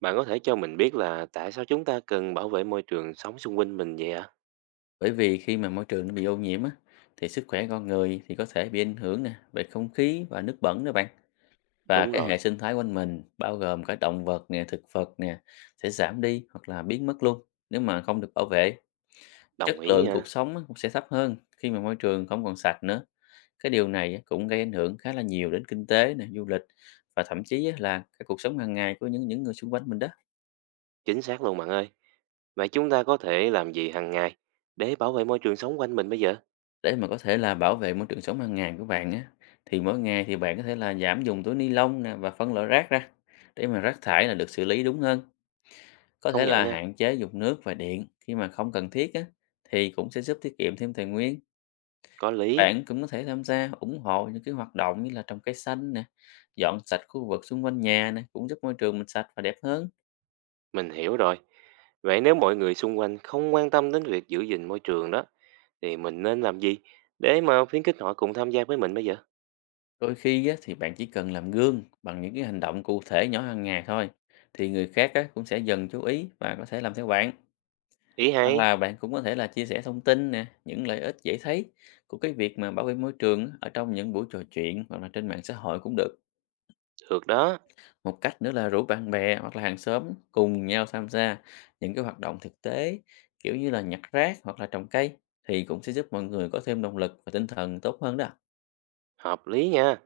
Bạn có thể cho mình biết là tại sao chúng ta cần bảo vệ môi trường sống xung quanh mình vậy ạ? Bởi vì khi mà môi trường nó bị ô nhiễm á, thì sức khỏe con người thì có thể bị ảnh hưởng nè về không khí và nước bẩn đó bạn. Và Đúng cái hệ rồi, sinh thái quanh mình bao gồm cả động vật nè, thực vật nè sẽ giảm đi hoặc là biến mất luôn nếu mà không được bảo vệ. Chất đồng ý lượng cuộc nha. sống á, cũng sẽ thấp hơn khi mà môi trường không còn sạch nữa. Cái điều này á, cũng gây ảnh hưởng khá là nhiều đến kinh tế nè, du lịch và thậm chí á, là cái cuộc sống hàng ngày của những người xung quanh mình đó. Chính xác luôn bạn ơi. Vậy chúng ta có thể làm gì hàng ngày để bảo vệ môi trường sống quanh mình bây giờ? Để mà có thể là bảo vệ môi trường sống hàng ngày của bạn á, thì mỗi ngày thì bạn có thể là giảm dùng túi ni lông nè và phân loại rác ra để mà rác thải là được xử lý đúng hơn. Có Công thể nhận là nha, hạn chế dùng nước và điện khi mà không cần thiết á, thì cũng sẽ giúp tiết kiệm thêm tài nguyên. có lý, Bạn cũng có thể tham gia ủng hộ những cái hoạt động như là trồng cây xanh nè, dọn sạch khu vực xung quanh nhà nè, cũng giúp môi trường mình sạch và đẹp hơn. mình hiểu rồi. Vậy nếu mọi người xung quanh không quan tâm đến việc giữ gìn môi trường đó, thì mình nên làm gì để mà khuyến khích họ cùng tham gia với mình bây giờ? Đôi khi á, thì bạn chỉ cần làm gương bằng những cái hành động cụ thể nhỏ hàng ngày thôi, thì người khác á, cũng sẽ dần chú ý và có thể làm theo bạn. Ý hay, Hoặc là bạn cũng có thể là chia sẻ thông tin nè, những lợi ích dễ thấy của cái việc mà bảo vệ môi trường á, ở trong những buổi trò chuyện hoặc là trên mạng xã hội cũng được. được đó, Một cách nữa là rủ bạn bè hoặc là hàng xóm cùng nhau tham gia những cái hoạt động thực tế kiểu như là nhặt rác hoặc là trồng cây thì cũng sẽ giúp mọi người có thêm động lực và tinh thần tốt hơn đó. hợp lý nha.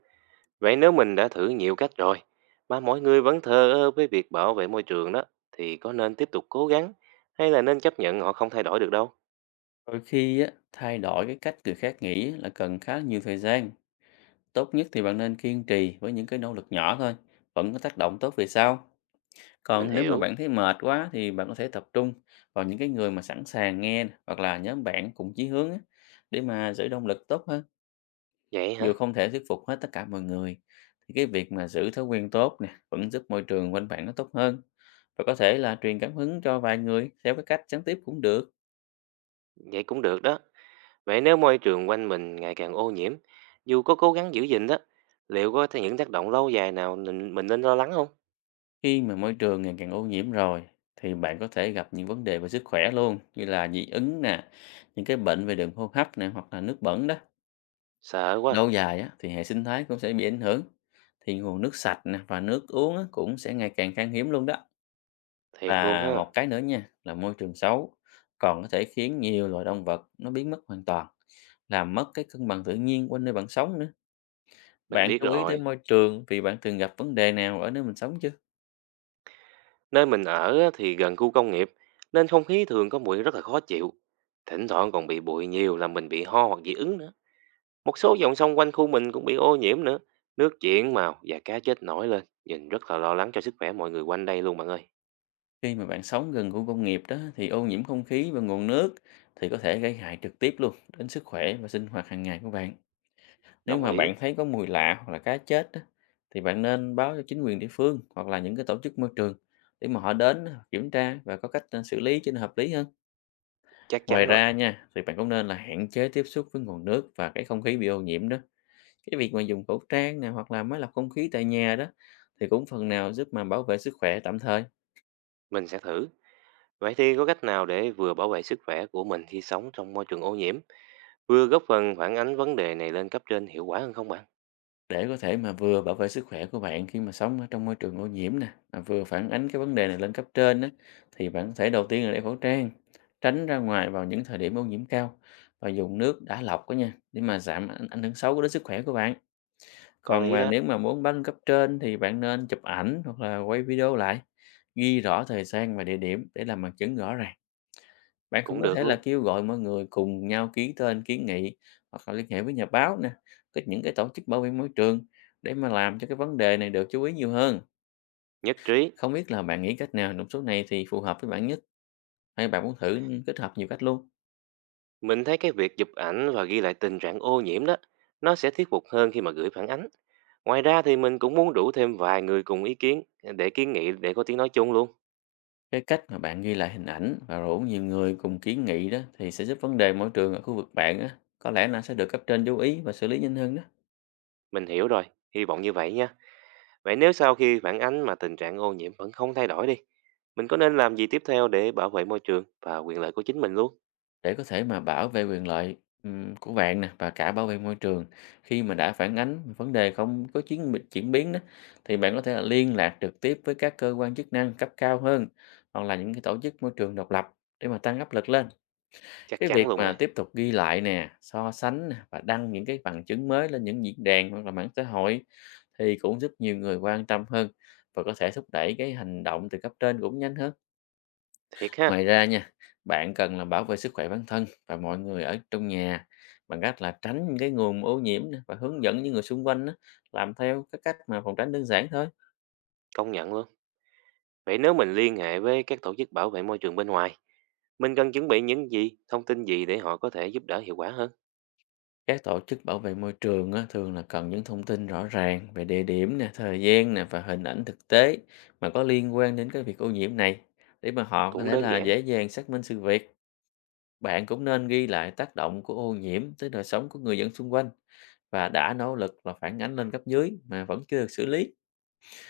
Vậy nếu mình đã thử nhiều cách rồi mà mọi người vẫn thờ ơ với việc bảo vệ môi trường đó thì có nên tiếp tục cố gắng hay là nên chấp nhận họ không thay đổi được đâu? Đôi khi á, thay đổi cái cách người khác nghĩ là cần khá nhiều thời gian. Tốt nhất thì bạn nên kiên trì với những cái nỗ lực nhỏ thôi, vẫn có tác động tốt về sau. Mình Còn nếu mà bạn hiểu. thấy mệt quá thì bạn có thể tập trung vào những cái người mà sẵn sàng nghe nè, hoặc là nhóm bạn cùng chí hướng á, để mà giữ động lực tốt hơn. Vậy Dù hả? không thể thuyết phục hết tất cả mọi người thì cái việc mà giữ thói quen tốt nè vẫn giúp môi trường quanh bạn nó tốt hơn và có thể là truyền cảm hứng cho vài người theo cái cách gián tiếp cũng được. Vậy cũng được đó. Vậy nếu môi trường quanh mình ngày càng ô nhiễm, dù có cố gắng giữ gìn đó, liệu có thể những tác động lâu dài nào mình nên lo lắng không? Khi mà môi trường ngày càng ô nhiễm rồi thì bạn có thể gặp những vấn đề về sức khỏe luôn như là dị ứng nè, những cái bệnh về đường hô hấp nè hoặc là nước bẩn đó. Sợ quá, Lâu dài á, thì hệ sinh thái cũng sẽ bị ảnh hưởng, thì nguồn nước sạch nè và nước uống á, cũng sẽ ngày càng khan hiếm luôn đó. thiệt luôn Và ha. một cái nữa nha là môi trường xấu còn có thể khiến nhiều loài động vật nó biến mất hoàn toàn, làm mất cái cân bằng tự nhiên quanh nơi bạn sống nữa. Mình Bạn biết chú ý rồi. đến môi trường vì bạn từng gặp vấn đề nào ở nơi mình sống chưa? Nơi mình ở á thì gần khu công nghiệp nên không khí thường có mùi rất là khó chịu. Thỉnh thoảng còn bị bụi nhiều làm mình bị ho hoặc dị ứng nữa. Một số dòng sông quanh khu mình cũng bị ô nhiễm nữa. Nước chuyển màu và cá chết nổi lên. Nhìn rất là lo lắng cho sức khỏe mọi người quanh đây luôn bạn ơi. Khi mà bạn sống gần khu công nghiệp đó thì ô nhiễm không khí và nguồn nước thì có thể gây hại trực tiếp luôn đến sức khỏe và sinh hoạt hàng ngày của bạn. Nếu Đồng mà ý, bạn thấy có mùi lạ hoặc là cá chết á, thì bạn nên báo cho chính quyền địa phương hoặc là những cái tổ chức môi trường để mà họ đến kiểm tra và có cách à, xử lý cho nó hợp lý hơn. chắc Ngoài chắn rồi. ra nha, thì bạn cũng nên là hạn chế tiếp xúc với nguồn nước và cái không khí bị ô nhiễm đó. Cái việc mà dùng khẩu trang nè hoặc là máy lọc không khí tại nhà đó thì cũng phần nào giúp mà bảo vệ sức khỏe tạm thời. Mình sẽ thử. Vậy thì có cách nào để vừa bảo vệ sức khỏe của mình khi sống trong môi trường ô nhiễm, vừa góp phần phản ánh vấn đề này lên cấp trên hiệu quả hơn không bạn? Để có thể mà vừa bảo vệ sức khỏe của bạn khi mà sống ở trong môi trường ô nhiễm nè, mà vừa phản ánh cái vấn đề này lên cấp trên đó, thì bạn có thể đầu tiên là đeo khẩu trang, tránh ra ngoài vào những thời điểm ô nhiễm cao và dùng nước đã lọc đó nha, để mà giảm ảnh ảnh hưởng xấu đến sức khỏe của bạn. Có Còn lý mà đó, nếu mà muốn báo lên cấp trên thì bạn nên chụp ảnh hoặc là quay video lại, ghi rõ thời gian và địa điểm để làm bằng chứng rõ ràng. Bạn cũng cũng có được thể là luôn. kêu gọi mọi người cùng nhau ký tên kiến nghị hoặc là liên hệ với nhà báo nè, những cái tổ chức bảo vệ môi trường để mà làm cho cái vấn đề này được chú ý nhiều hơn. Nhất trí, Không biết là bạn nghĩ cách nào trong số này thì phù hợp với bạn nhất? Hay bạn muốn thử kết hợp nhiều cách luôn? mình thấy cái việc chụp ảnh và ghi lại tình trạng ô nhiễm đó, nó sẽ thuyết phục hơn khi mà gửi phản ánh. Ngoài ra thì mình cũng muốn rủ thêm vài người cùng ý kiến để kiến nghị để có tiếng nói chung luôn. Cái cách mà bạn ghi lại hình ảnh và rủ nhiều người cùng kiến nghị đó thì sẽ giúp vấn đề môi trường ở khu vực bạn á, có lẽ là sẽ được cấp trên chú ý và xử lý nhanh hơn đó. Mình hiểu rồi, hy vọng như vậy nha. Vậy nếu sau khi phản ánh mà tình trạng ô nhiễm vẫn không thay đổi đi, mình có nên làm gì tiếp theo để bảo vệ môi trường và quyền lợi của chính mình luôn? Để có thể mà bảo vệ quyền lợi, của bạn nè và cả bảo vệ môi trường khi mà đã phản ánh vấn đề không có chiến bi chuyển biến đó, thì bạn có thể là liên lạc trực tiếp với các cơ quan chức năng cấp cao hơn hoặc là những cái tổ chức môi trường độc lập để mà tăng áp lực lên. Chắc Cái chắn việc luôn mà rồi, tiếp tục ghi lại nè, so sánh nè và đăng những cái bằng chứng mới lên những diễn đàn hoặc là mạng xã hội thì cũng giúp nhiều người quan tâm hơn và có thể thúc đẩy cái hành động từ cấp trên cũng nhanh hơn. thiệt ha, Ngoài ra nha, bạn cần là bảo vệ sức khỏe bản thân và mọi người ở trong nhà bằng cách là tránh những cái nguồn ô nhiễm nè và hướng dẫn những người xung quanh á, làm theo cái cách mà phòng tránh đơn giản thôi. công nhận luôn. Vậy nếu mình liên hệ với các tổ chức bảo vệ môi trường bên ngoài, mình cần chuẩn bị những gì, thông tin gì để họ có thể giúp đỡ hiệu quả hơn? Các tổ chức bảo vệ môi trường á, thường là cần những thông tin rõ ràng về địa điểm nè, thời gian nè và hình ảnh thực tế mà có liên quan đến cái việc ô nhiễm này để mà họ có Cũng thể đơn, ừ, là giản. dễ dàng xác minh sự việc. Bạn cũng nên ghi lại tác động của ô nhiễm tới đời sống của người dân xung quanh và đã nỗ lực là phản ánh lên cấp dưới mà vẫn chưa được xử lý.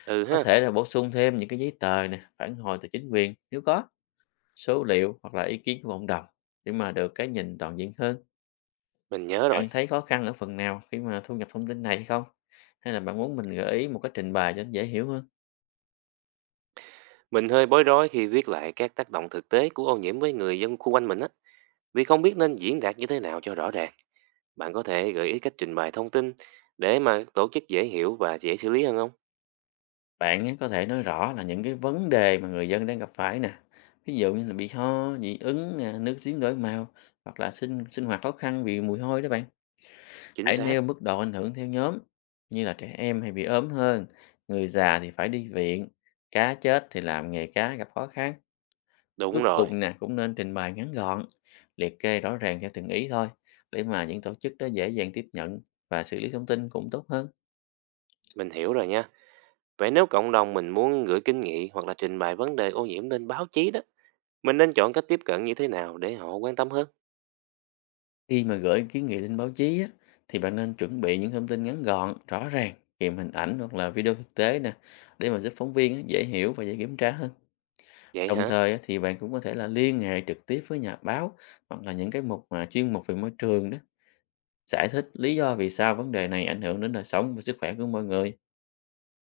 Ừ Có ha, thể là bổ sung thêm những cái giấy tờ nè, phản hồi từ chính quyền nếu có, số liệu hoặc là ý kiến của cộng đồng để mà được cái nhìn toàn diện hơn. mình nhớ rồi. Bạn thấy khó khăn ở phần nào khi mà thu nhập thông tin này hay không? Hay là bạn muốn mình gợi ý một cái trình bày cho nó dễ hiểu hơn? Mình hơi bối rối khi viết lại các tác động thực tế của ô nhiễm với người dân khu quanh mình á, vì không biết nên diễn đạt như thế nào cho rõ ràng. Bạn có thể gợi ý cách trình bày thông tin để mà tổ chức dễ hiểu và dễ xử lý hơn không? Bạn ấy có thể nói rõ là những cái vấn đề mà người dân đang gặp phải nè. Ví dụ như là bị ho, dị ứng, nè, nước giếng đổi màu hoặc là sinh sinh hoạt khó khăn vì mùi hôi đó bạn. Chính Hãy xác. nêu mức độ ảnh hưởng theo nhóm, như là trẻ em hay bị ốm hơn, người già thì phải đi viện, cá chết thì làm nghề cá gặp khó khăn. Cuối Đúng rồi, cùng nè cũng nên trình bày ngắn gọn, liệt kê rõ ràng theo từng ý thôi, để mà những tổ chức đó dễ dàng tiếp nhận và xử lý thông tin cũng tốt hơn. mình hiểu rồi nha. Vậy nếu cộng đồng mình muốn gửi kiến nghị hoặc là trình bày vấn đề ô nhiễm lên báo chí đó, mình nên chọn cách tiếp cận như thế nào để họ quan tâm hơn? Khi mà gửi kiến nghị lên báo chí á, thì bạn nên chuẩn bị những thông tin ngắn gọn, rõ ràng, kèm hình ảnh hoặc là video thực tế nè, để mà giúp phóng viên á, dễ hiểu và dễ kiểm tra hơn. Vậy Đồng hả? thời á, thì bạn cũng có thể là liên hệ trực tiếp với nhà báo hoặc là những cái mục mà chuyên mục về môi trường đó, giải thích lý do vì sao vấn đề này ảnh hưởng đến đời sống và sức khỏe của mọi người.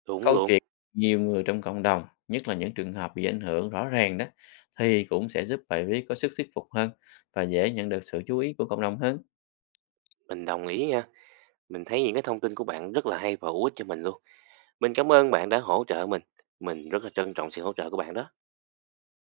Đúng Câu luôn, chuyện nhiều người trong cộng đồng, nhất là những trường hợp bị ảnh hưởng rõ ràng đó, thì cũng sẽ giúp bài viết có sức thuyết phục hơn và dễ nhận được sự chú ý của cộng đồng hơn. mình đồng ý nha. Mình thấy những cái thông tin của bạn rất là hay và hữu ích cho mình luôn. Mình cảm ơn bạn đã hỗ trợ mình. Mình rất là trân trọng sự hỗ trợ của bạn đó.